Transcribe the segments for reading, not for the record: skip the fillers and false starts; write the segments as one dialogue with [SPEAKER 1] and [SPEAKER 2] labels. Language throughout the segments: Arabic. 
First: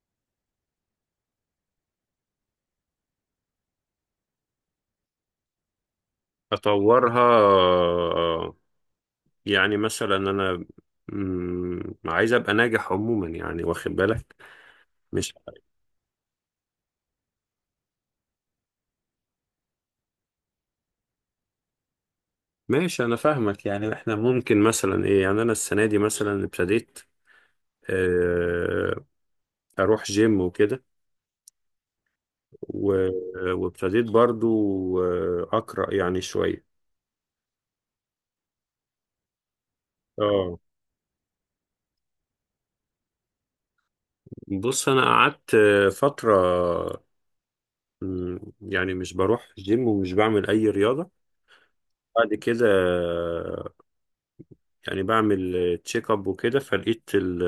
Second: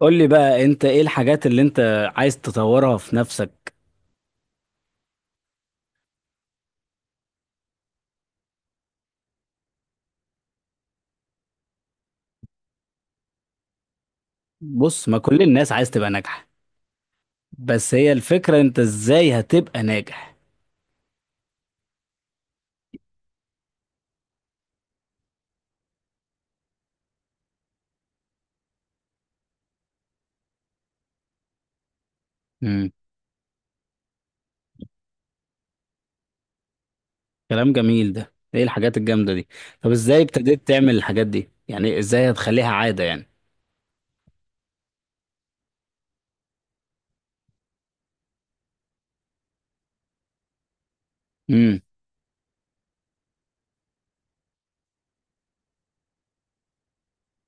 [SPEAKER 1] قول لي بقى انت ايه الحاجات اللي انت عايز تطورها في نفسك؟
[SPEAKER 2] اطورها يعني مثلا انا عايز ابقى ناجح عموما، يعني واخد بالك.
[SPEAKER 1] بص، ما
[SPEAKER 2] مش
[SPEAKER 1] كل الناس عايز تبقى ناجحة. بس هي الفكرة، انت ازاي هتبقى ناجح؟
[SPEAKER 2] ماشي، انا فاهمك. يعني احنا ممكن مثلا ايه، يعني انا السنه دي مثلا ابتديت آه، اروح جيم وكده،
[SPEAKER 1] امم.
[SPEAKER 2] و- وابتديت برضو اقرا يعني شويه.
[SPEAKER 1] كلام جميل. ده ايه الحاجات الجامدة دي؟ طب ازاي
[SPEAKER 2] اه،
[SPEAKER 1] ابتديت تعمل الحاجات دي؟ يعني ازاي هتخليها عادة يعني؟
[SPEAKER 2] بص، انا قعدت فتره يعني مش بروح جيم ومش بعمل اي رياضه.
[SPEAKER 1] امم.
[SPEAKER 2] بعد كده يعني بعمل تشيك اب وكده، فلقيت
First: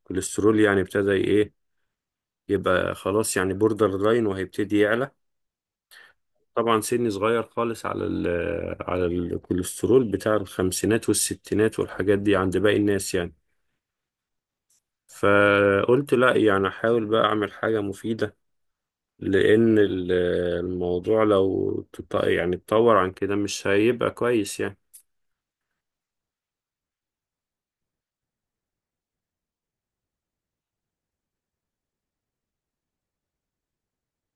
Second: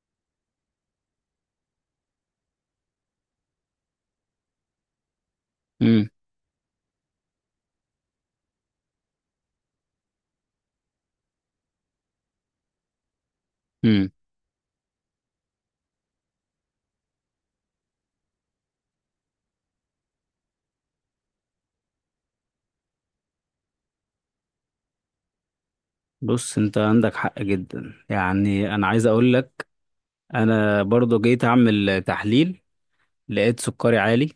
[SPEAKER 2] الكوليسترول يعني ابتدى ايه، يبقى خلاص يعني بوردر لاين وهيبتدي يعلى.
[SPEAKER 1] امم.
[SPEAKER 2] طبعا سني صغير خالص على ال على الكوليسترول بتاع الخمسينات والستينات والحاجات دي عند باقي الناس يعني.
[SPEAKER 1] امم.
[SPEAKER 2] فقلت لا، يعني احاول بقى اعمل حاجة مفيدة، لان الموضوع لو يعني اتطور عن كده مش هيبقى كويس يعني.
[SPEAKER 1] بص، انت عندك حق جدا، يعني انا عايز اقول لك. انا برضو جيت اعمل تحليل، لقيت سكري عالي.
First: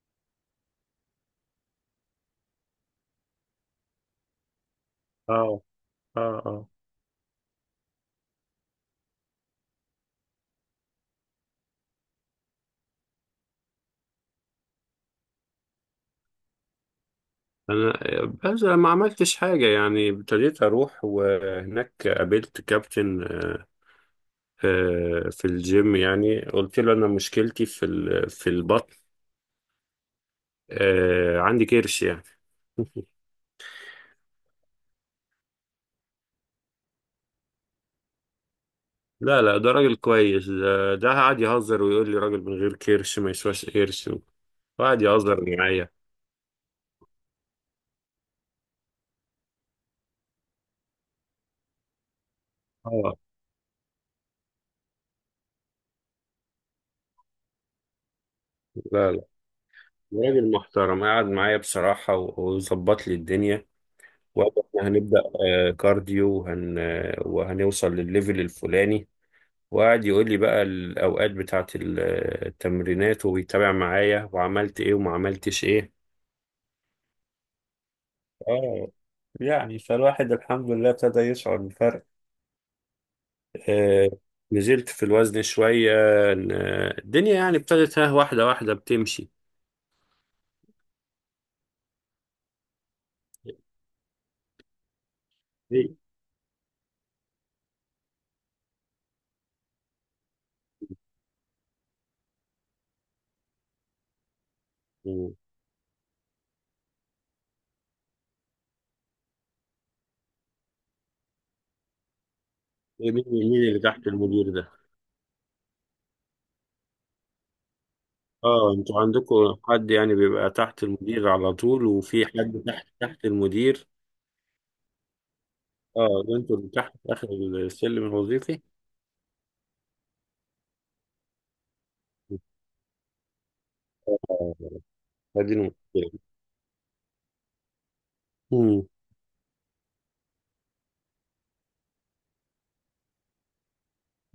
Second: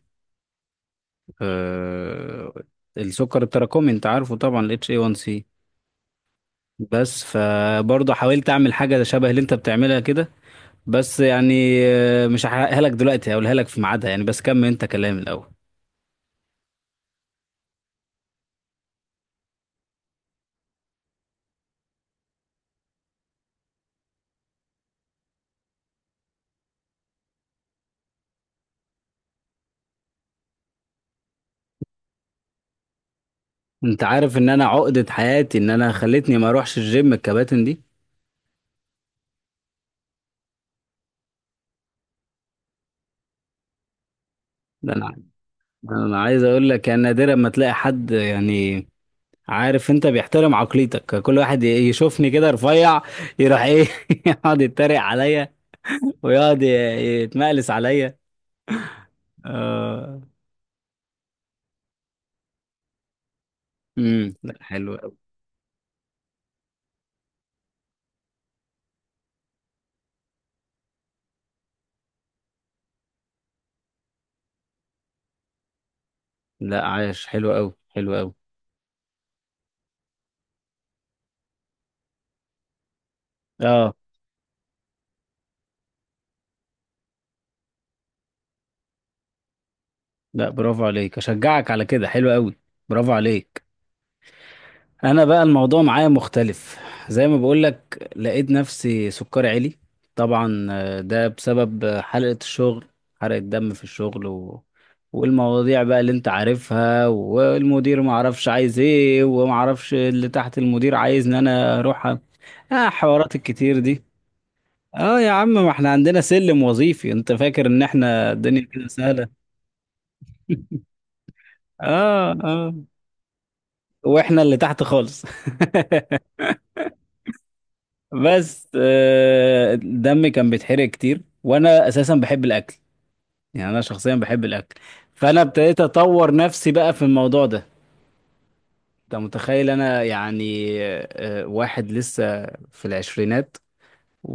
[SPEAKER 1] أه. السكر التراكمي انت عارفه طبعا، ال HA1C.
[SPEAKER 2] اه، اه، اه،
[SPEAKER 1] بس فبرضه حاولت اعمل حاجه شبه اللي انت بتعملها كده، بس يعني مش هحرقها لك دلوقتي، هقولها لك في ميعادها يعني. بس كمل انت كلام الاول.
[SPEAKER 2] انا بس ما عملتش حاجه، يعني ابتديت اروح، وهناك قابلت كابتن في الجيم. يعني قلت له انا مشكلتي في في البطن، عندي كرش يعني.
[SPEAKER 1] انت عارف ان انا عقده حياتي ان انا خلتني ما اروحش الجيم الكباتن دي.
[SPEAKER 2] لا لا، ده راجل كويس، ده ده قعد يهزر ويقول لي راجل من غير كرش ما يسواش قرش،
[SPEAKER 1] ده
[SPEAKER 2] وقعد
[SPEAKER 1] انا
[SPEAKER 2] يهزر معايا.
[SPEAKER 1] ده انا عايز اقول لك، يعني نادرا ما تلاقي حد، يعني عارف انت بيحترم عقليتك. كل واحد يشوفني كده رفيع
[SPEAKER 2] اه،
[SPEAKER 1] يروح ايه يقعد يتريق عليا، ويقعد يتمقلس عليا.
[SPEAKER 2] لا لا،
[SPEAKER 1] آه.
[SPEAKER 2] راجل محترم، قعد معايا بصراحة وظبط لي الدنيا.
[SPEAKER 1] امم،
[SPEAKER 2] وقال
[SPEAKER 1] لا،
[SPEAKER 2] احنا
[SPEAKER 1] حلو قوي.
[SPEAKER 2] هنبدأ كارديو، وهنوصل للليفل الفلاني. وقعد يقول لي بقى الأوقات بتاعة التمرينات، وبيتابع معايا وعملت إيه وما عملتش إيه.
[SPEAKER 1] لا، عايش حلو قوي، حلو قوي.
[SPEAKER 2] اه، يعني فالواحد الحمد لله ابتدى يشعر بالفرق.
[SPEAKER 1] اه.
[SPEAKER 2] آه نزلت في الوزن شوية. الدنيا يعني ابتدت ها، واحدة واحدة بتمشي.
[SPEAKER 1] لا، برافو عليك، اشجعك على كده، حلو قوي. برافو عليك. انا بقى الموضوع
[SPEAKER 2] إيه؟
[SPEAKER 1] معايا مختلف. زي ما بقولك، لقيت نفسي سكري عالي. طبعا ده بسبب حلقة الشغل. حرقة دم في الشغل والمواضيع بقى اللي انت عارفها، والمدير ما عرفش عايز ايه، وما عرفش اللي تحت المدير عايز ان انا اروح اه،
[SPEAKER 2] مين
[SPEAKER 1] حوارات
[SPEAKER 2] مين
[SPEAKER 1] الكتير
[SPEAKER 2] اللي
[SPEAKER 1] دي.
[SPEAKER 2] تحت المدير ده؟
[SPEAKER 1] اه يا عم، ما احنا عندنا سلم وظيفي. انت فاكر ان احنا الدنيا
[SPEAKER 2] اه،
[SPEAKER 1] كده
[SPEAKER 2] انتوا
[SPEAKER 1] سهلة؟
[SPEAKER 2] عندكم حد يعني بيبقى تحت المدير على طول، وفي
[SPEAKER 1] اه.
[SPEAKER 2] حد
[SPEAKER 1] اه.
[SPEAKER 2] تحت تحت المدير.
[SPEAKER 1] واحنا اللي تحت خالص.
[SPEAKER 2] اه، انتوا اللي تحت في آخر السلم الوظيفي.
[SPEAKER 1] بس دمي كان بيتحرق كتير، وانا اساسا بحب الاكل، يعني انا شخصيا بحب
[SPEAKER 2] آه.
[SPEAKER 1] الاكل. فانا
[SPEAKER 2] هذه
[SPEAKER 1] ابتديت
[SPEAKER 2] المشكلة.
[SPEAKER 1] اطور نفسي بقى في الموضوع ده.
[SPEAKER 2] مم.
[SPEAKER 1] انت متخيل انا يعني واحد لسه في العشرينات،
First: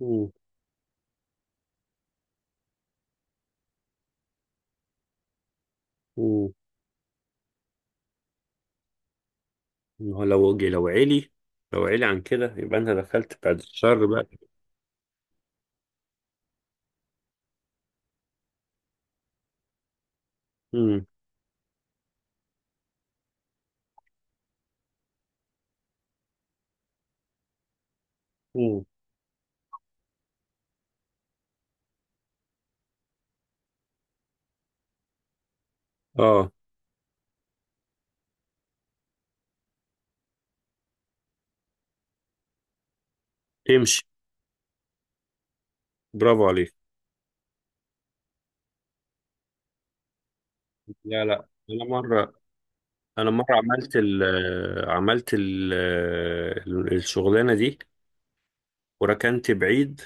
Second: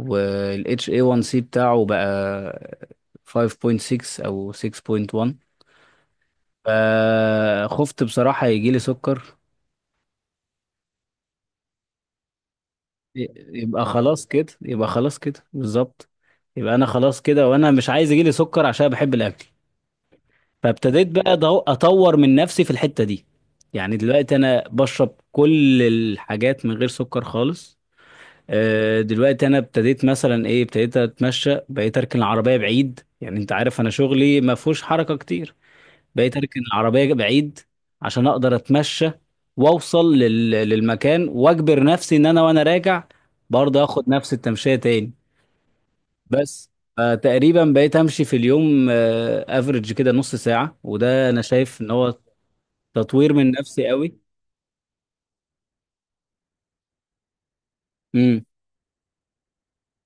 [SPEAKER 2] مم.
[SPEAKER 1] اي 1 سي بتاعه بقى 5.6 او 6.1.
[SPEAKER 2] مم.
[SPEAKER 1] فخفت بصراحة يجي لي سكر.
[SPEAKER 2] ما هو لو عالي، لو عالي عن كده يبقى انت دخلت بعد
[SPEAKER 1] يبقى
[SPEAKER 2] الشر
[SPEAKER 1] خلاص
[SPEAKER 2] بقى.
[SPEAKER 1] كده، يبقى خلاص كده بالظبط. يبقى انا خلاص كده، وانا مش عايز يجيلي سكر عشان بحب الاكل.
[SPEAKER 2] مم.
[SPEAKER 1] فابتديت بقى اطور من نفسي في الحتة دي. يعني دلوقتي انا بشرب كل الحاجات من غير سكر خالص.
[SPEAKER 2] مم.
[SPEAKER 1] دلوقتي انا ابتديت، مثلا ايه، ابتديت اتمشى، بقيت اركن العربية بعيد. يعني انت عارف انا شغلي ما فيهوش حركة كتير. بقيت
[SPEAKER 2] اه،
[SPEAKER 1] اركن العربيه بعيد عشان اقدر اتمشى واوصل للمكان، واجبر نفسي ان انا وانا راجع برضه
[SPEAKER 2] امشي،
[SPEAKER 1] اخد نفس التمشيه تاني.
[SPEAKER 2] برافو
[SPEAKER 1] بس
[SPEAKER 2] عليك.
[SPEAKER 1] تقريبا بقيت امشي في اليوم افريج كده نص ساعه،
[SPEAKER 2] لا
[SPEAKER 1] وده انا
[SPEAKER 2] لا،
[SPEAKER 1] شايف
[SPEAKER 2] انا
[SPEAKER 1] ان هو
[SPEAKER 2] مره،
[SPEAKER 1] تطوير من نفسي
[SPEAKER 2] عملت
[SPEAKER 1] قوي.
[SPEAKER 2] ال عملت ال الشغلانه دي،
[SPEAKER 1] امم.
[SPEAKER 2] وركنت بعيد.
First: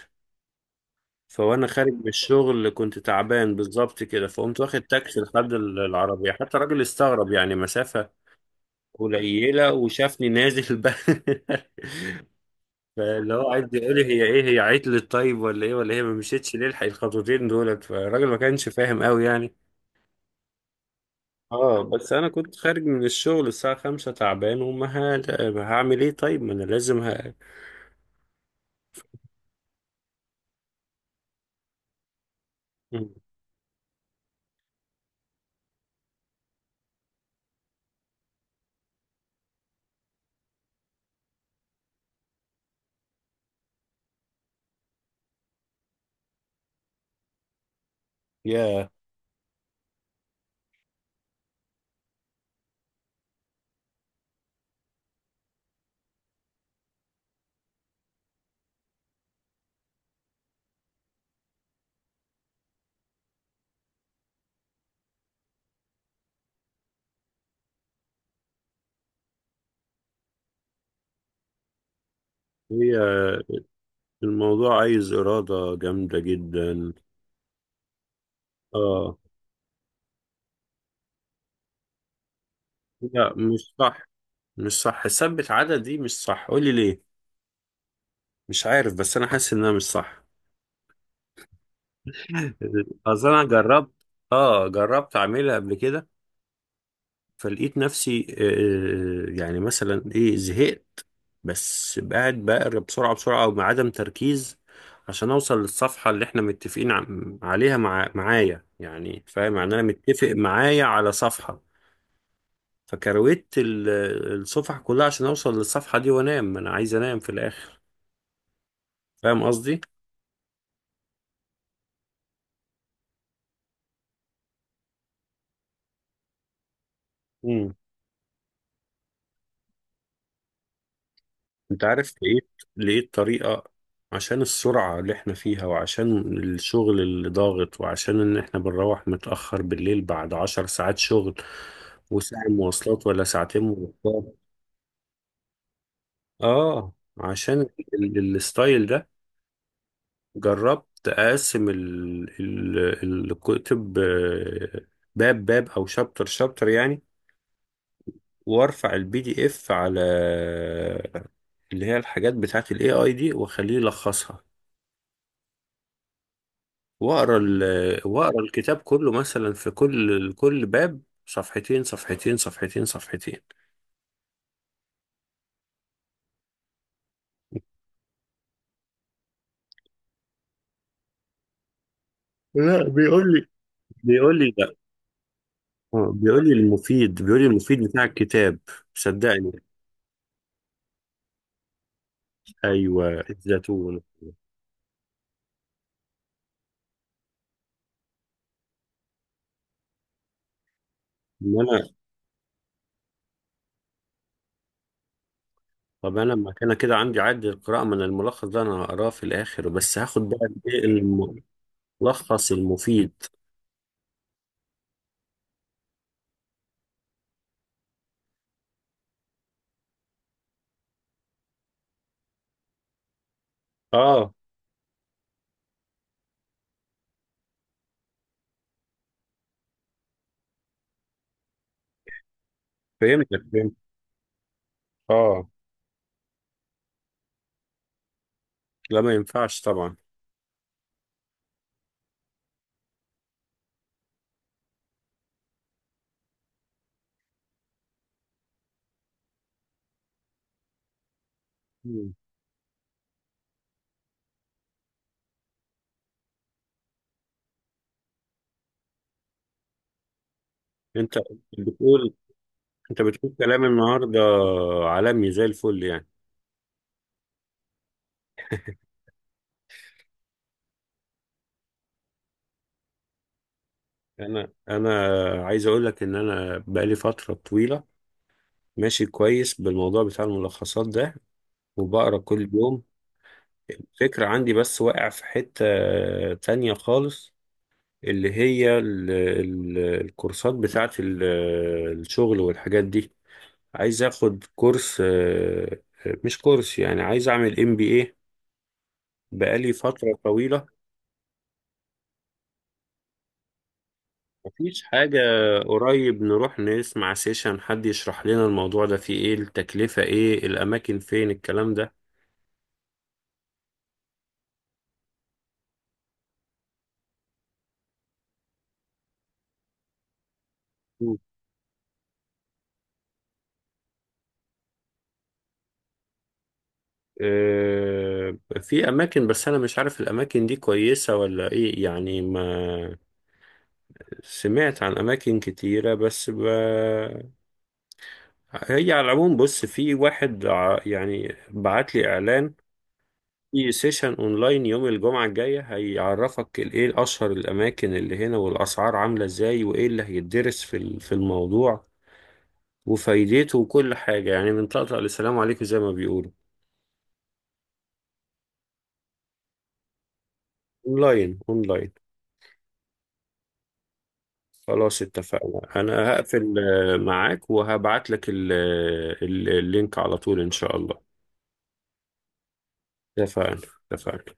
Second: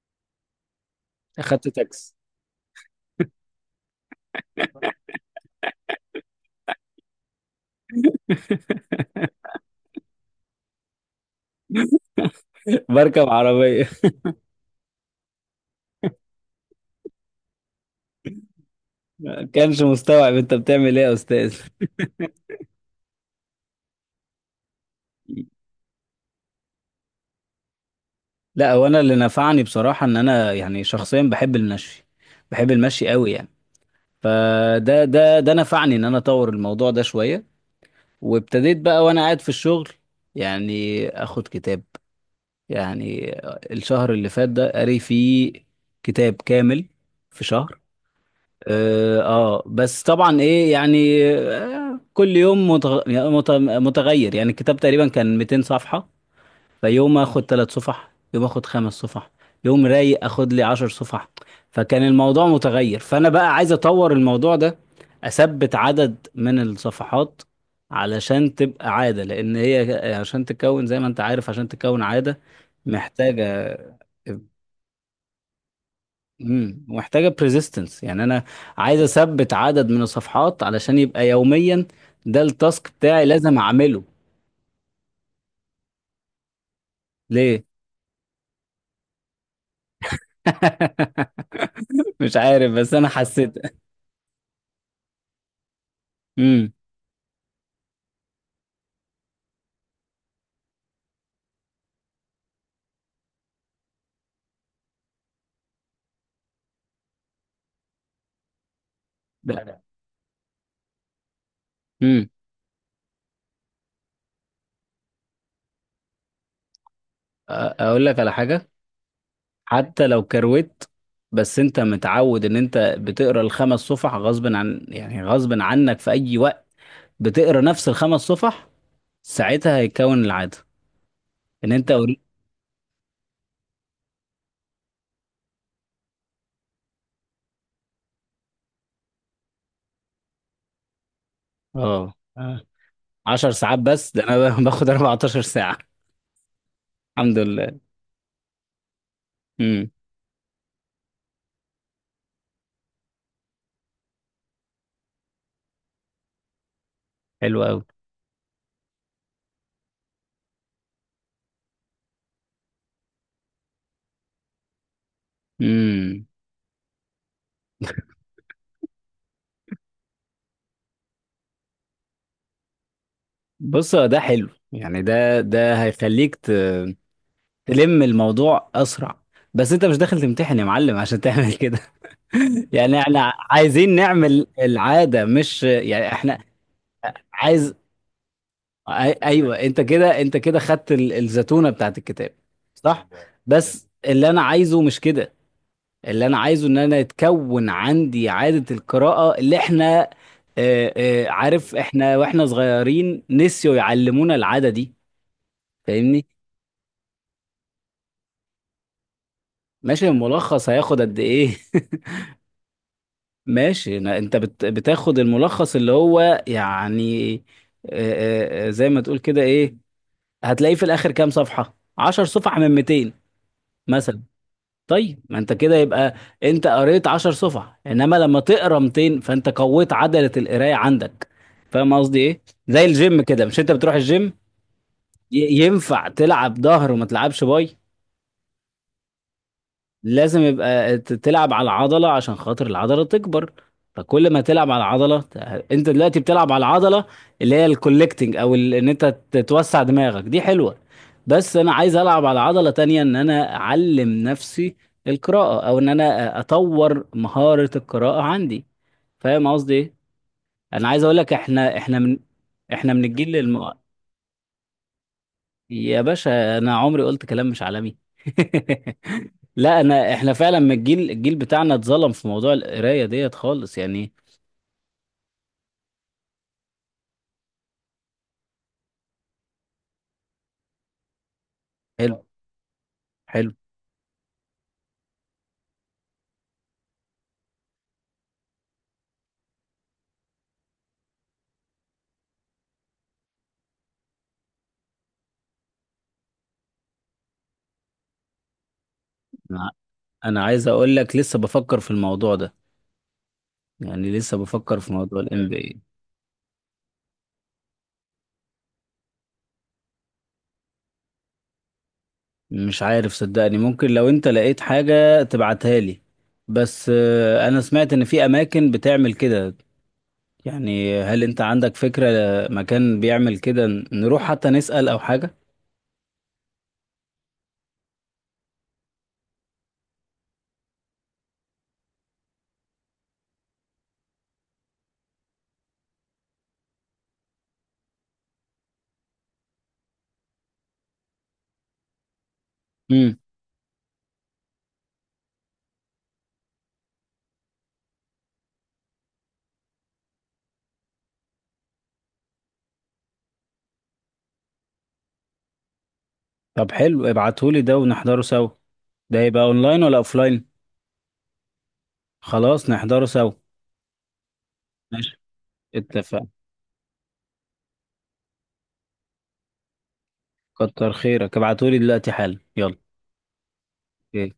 [SPEAKER 2] فوانا
[SPEAKER 1] اخدت
[SPEAKER 2] خارج من
[SPEAKER 1] تاكسي
[SPEAKER 2] الشغل كنت تعبان بالظبط كده، فقمت واخد تاكسي لحد العربيه، حتى الراجل استغرب، يعني مسافه قليله وشافني نازل بقى.
[SPEAKER 1] بركب
[SPEAKER 2] فاللي هو قاعد
[SPEAKER 1] عربيه
[SPEAKER 2] يقول لي هي ايه، هي عطلت طيب ولا ايه، ولا هي ما مشيتش ليه، الحق الخطوتين دولت. فالراجل ما كانش فاهم قوي
[SPEAKER 1] ما
[SPEAKER 2] يعني.
[SPEAKER 1] كانش مستوعب انت بتعمل ايه يا استاذ.
[SPEAKER 2] اه، بس انا كنت خارج من الشغل الساعة 5 تعبان، وما هعمل ايه طيب، ما انا لازم
[SPEAKER 1] لا، هو انا اللي نفعني بصراحه ان انا يعني شخصيا بحب المشي، بحب المشي
[SPEAKER 2] مم.
[SPEAKER 1] قوي يعني. فده ده ده نفعني ان انا اطور الموضوع ده شويه، وابتديت بقى وانا قاعد في الشغل يعني اخد كتاب. يعني الشهر اللي فات ده قاري فيه كتاب كامل في شهر.
[SPEAKER 2] يا
[SPEAKER 1] اه. بس طبعا ايه يعني كل يوم متغير. يعني الكتاب تقريبا كان 200 صفحه. فيوم اخد 3 صفح، يوم اخد 5 صفح، يوم رايق اخد لي 10 صفح. فكان الموضوع متغير. فانا بقى عايز اطور الموضوع ده، اثبت عدد من الصفحات علشان تبقى عادة. لان هي، عشان تكون زي ما انت عارف، عشان تكون عادة
[SPEAKER 2] هي
[SPEAKER 1] محتاجة.
[SPEAKER 2] الموضوع عايز إرادة جامدة
[SPEAKER 1] امم،
[SPEAKER 2] جدا.
[SPEAKER 1] محتاجة بريزيستنس، يعني انا عايز
[SPEAKER 2] اه،
[SPEAKER 1] اثبت عدد من الصفحات علشان يبقى يوميا ده التاسك بتاعي
[SPEAKER 2] لا
[SPEAKER 1] لازم
[SPEAKER 2] مش صح،
[SPEAKER 1] اعمله.
[SPEAKER 2] مش صح، ثبت عدد دي مش صح، قولي ليه.
[SPEAKER 1] ليه؟
[SPEAKER 2] مش عارف بس انا حاسس انها مش صح.
[SPEAKER 1] مش عارف، بس انا
[SPEAKER 2] اصل انا
[SPEAKER 1] حسيت.
[SPEAKER 2] جربت، اه جربت اعملها قبل كده،
[SPEAKER 1] امم.
[SPEAKER 2] فلقيت نفسي يعني مثلا ايه زهقت، بس قاعد بقرا بسرعة بسرعة او بعدم تركيز، عشان اوصل للصفحة اللي احنا متفقين عليها معايا يعني. فاهم؟ يعني
[SPEAKER 1] لا.
[SPEAKER 2] انا متفق معايا على صفحة،
[SPEAKER 1] امم.
[SPEAKER 2] فكرويت الصفحة كلها عشان اوصل للصفحة دي وانام، انا عايز انام في
[SPEAKER 1] أ-
[SPEAKER 2] الاخر.
[SPEAKER 1] اقول لك على حاجه.
[SPEAKER 2] فاهم قصدي؟
[SPEAKER 1] حتى لو كروت، بس انت متعود ان انت بتقرا الخمس صفح غصب عن، يعني غصب عنك في اي وقت بتقرا نفس الخمس صفح. ساعتها هيتكون العاده ان
[SPEAKER 2] انت
[SPEAKER 1] انت
[SPEAKER 2] عارف، لقيت طريقة. عشان السرعة اللي احنا فيها، وعشان الشغل اللي ضاغط، وعشان ان احنا بنروح متأخر بالليل بعد 10 ساعات شغل،
[SPEAKER 1] اه.
[SPEAKER 2] وساعة
[SPEAKER 1] آه.
[SPEAKER 2] مواصلات ولا
[SPEAKER 1] 10
[SPEAKER 2] ساعتين
[SPEAKER 1] ساعات، بس ده
[SPEAKER 2] مواصلات.
[SPEAKER 1] انا باخد 14 ساعه.
[SPEAKER 2] اه،
[SPEAKER 1] الحمد
[SPEAKER 2] عشان
[SPEAKER 1] لله.
[SPEAKER 2] الستايل ده،
[SPEAKER 1] امم.
[SPEAKER 2] جربت اقسم الكتب باب باب او شابتر شابتر يعني،
[SPEAKER 1] حلو قوي.
[SPEAKER 2] وارفع البي دي اف على اللي هي الحاجات بتاعت الاي اي دي واخليه يلخصها،
[SPEAKER 1] امم.
[SPEAKER 2] واقرا واقرا الكتاب كله مثلا، في كل باب صفحتين صفحتين صفحتين صفحتين.
[SPEAKER 1] بص، هو ده حلو يعني، ده ده هيخليك تلم الموضوع اسرع. بس انت مش داخل تمتحن يا معلم عشان تعمل كده.
[SPEAKER 2] لا،
[SPEAKER 1] يعني احنا
[SPEAKER 2] بيقول لي
[SPEAKER 1] عايزين
[SPEAKER 2] بيقول
[SPEAKER 1] نعمل
[SPEAKER 2] لي لا،
[SPEAKER 1] العادة، مش يعني احنا
[SPEAKER 2] بيقول لي المفيد،
[SPEAKER 1] عايز
[SPEAKER 2] بتاع الكتاب،
[SPEAKER 1] أي- ايوه.
[SPEAKER 2] صدقني.
[SPEAKER 1] انت كده، انت كده خدت الزتونة بتاعت الكتاب. صح.
[SPEAKER 2] ايوه
[SPEAKER 1] بس
[SPEAKER 2] الزيتون.
[SPEAKER 1] اللي انا عايزه مش كده. اللي انا عايزه ان انا يتكون عندي عادة القراءة، اللي احنا
[SPEAKER 2] ان
[SPEAKER 1] عارف
[SPEAKER 2] انا
[SPEAKER 1] احنا واحنا صغيرين نسيوا يعلمونا العادة دي.
[SPEAKER 2] طب
[SPEAKER 1] فاهمني؟
[SPEAKER 2] انا لما كان كده عندي عد القراءه، من الملخص ده انا هقراه في الاخر، بس
[SPEAKER 1] ماشي
[SPEAKER 2] هاخد بقى
[SPEAKER 1] الملخص
[SPEAKER 2] ايه،
[SPEAKER 1] هياخد قد ايه؟
[SPEAKER 2] الملخص المفيد.
[SPEAKER 1] ماشي انت بتاخد الملخص اللي هو يعني زي ما تقول كده إيه؟ هتلاقيه في الاخر كام صفحة، 10 صفح من 200 مثلا.
[SPEAKER 2] اه،
[SPEAKER 1] طيب ما انت كده يبقى انت قريت 10 صفح، انما لما تقرا 200 فانت قويت عضلة القراية عندك. فاهم قصدي ايه؟ زي الجيم
[SPEAKER 2] فهمتك،
[SPEAKER 1] كده. مش انت
[SPEAKER 2] فهمت.
[SPEAKER 1] بتروح الجيم
[SPEAKER 2] اه،
[SPEAKER 1] ي- ينفع تلعب ظهر وما تلعبش باي؟
[SPEAKER 2] لا ما ينفعش طبعا.
[SPEAKER 1] لازم يبقى تلعب على العضلة عشان خاطر العضلة تكبر. فكل ما تلعب على العضلة انت دلوقتي بتلعب على العضلة، اللي هي الكولكتنج، او ان انت توسع دماغك، دي حلوة. بس انا عايز
[SPEAKER 2] مم.
[SPEAKER 1] العب على عضلة تانية، ان انا اعلم نفسي القراءة، او ان انا اطور مهارة القراءة عندي. فاهم قصدي ايه؟ انا عايز اقول
[SPEAKER 2] انت
[SPEAKER 1] لك
[SPEAKER 2] بتقول
[SPEAKER 1] احنا
[SPEAKER 2] انت
[SPEAKER 1] من
[SPEAKER 2] بتقول
[SPEAKER 1] الجيل
[SPEAKER 2] كلام النهارده عالمي زي الفل
[SPEAKER 1] يا
[SPEAKER 2] يعني.
[SPEAKER 1] باشا انا عمري قلت كلام مش عالمي. لا، احنا فعلا من الجيل بتاعنا اتظلم في موضوع القرايه ديت خالص يعني.
[SPEAKER 2] انا عايز اقول لك ان انا بقالي فتره طويله ماشي كويس بالموضوع بتاع الملخصات ده، وبقرا
[SPEAKER 1] حلو.
[SPEAKER 2] كل يوم.
[SPEAKER 1] حلو.
[SPEAKER 2] الفكره عندي بس واقع في حته تانية خالص، اللي هي ال ال الكورسات بتاعه الشغل والحاجات دي. عايز اخد كورس مش كورس، يعني عايز اعمل ام بي اي
[SPEAKER 1] انا
[SPEAKER 2] بقالي فتره
[SPEAKER 1] أنا
[SPEAKER 2] طويله،
[SPEAKER 1] عايز اقول لك لسه بفكر في الموضوع ده، يعني لسه بفكر
[SPEAKER 2] مفيش
[SPEAKER 1] في
[SPEAKER 2] حاجة.
[SPEAKER 1] موضوع الام بي اي.
[SPEAKER 2] قريب نروح نسمع سيشن حد يشرح لنا الموضوع ده، فيه ايه التكلفة، ايه الأماكن، فين الكلام ده.
[SPEAKER 1] مش عارف صدقني، ممكن لو انت لقيت حاجه تبعتها لي. بس انا سمعت ان في اماكن بتعمل كده. يعني
[SPEAKER 2] مم.
[SPEAKER 1] هل انت عندك فكره مكان بيعمل كده نروح حتى نسال او حاجه؟
[SPEAKER 2] آه، في أماكن، بس أنا مش عارف الأماكن دي كويسة ولا إيه يعني. ما سمعت عن أماكن كتيرة بس ب... هي على العموم بص، في واحد يعني بعت لي إعلان
[SPEAKER 1] امم.
[SPEAKER 2] في سيشن اونلاين يوم الجمعة الجاية، هيعرفك ايه اشهر الاماكن اللي هنا، والاسعار عاملة ازاي، وايه اللي هيتدرس في في الموضوع وفايدته، وكل حاجة يعني، من طقطق لسلام عليكم زي ما بيقولوا.
[SPEAKER 1] طب حلو، ابعتهولي ده ونحضره سوا. ده يبقى اونلاين ولا اوفلاين؟
[SPEAKER 2] اونلاين اونلاين.
[SPEAKER 1] خلاص نحضره سوا.
[SPEAKER 2] خلاص اتفقنا، انا
[SPEAKER 1] اتفق.
[SPEAKER 2] هقفل معاك، وهبعت لك اللينك على طول ان شاء
[SPEAKER 1] كتر
[SPEAKER 2] الله.
[SPEAKER 1] خيرك ابعتولي دلوقتي حالا يلا.
[SPEAKER 2] اتفقنا،
[SPEAKER 1] اوكي.
[SPEAKER 2] اتفقنا.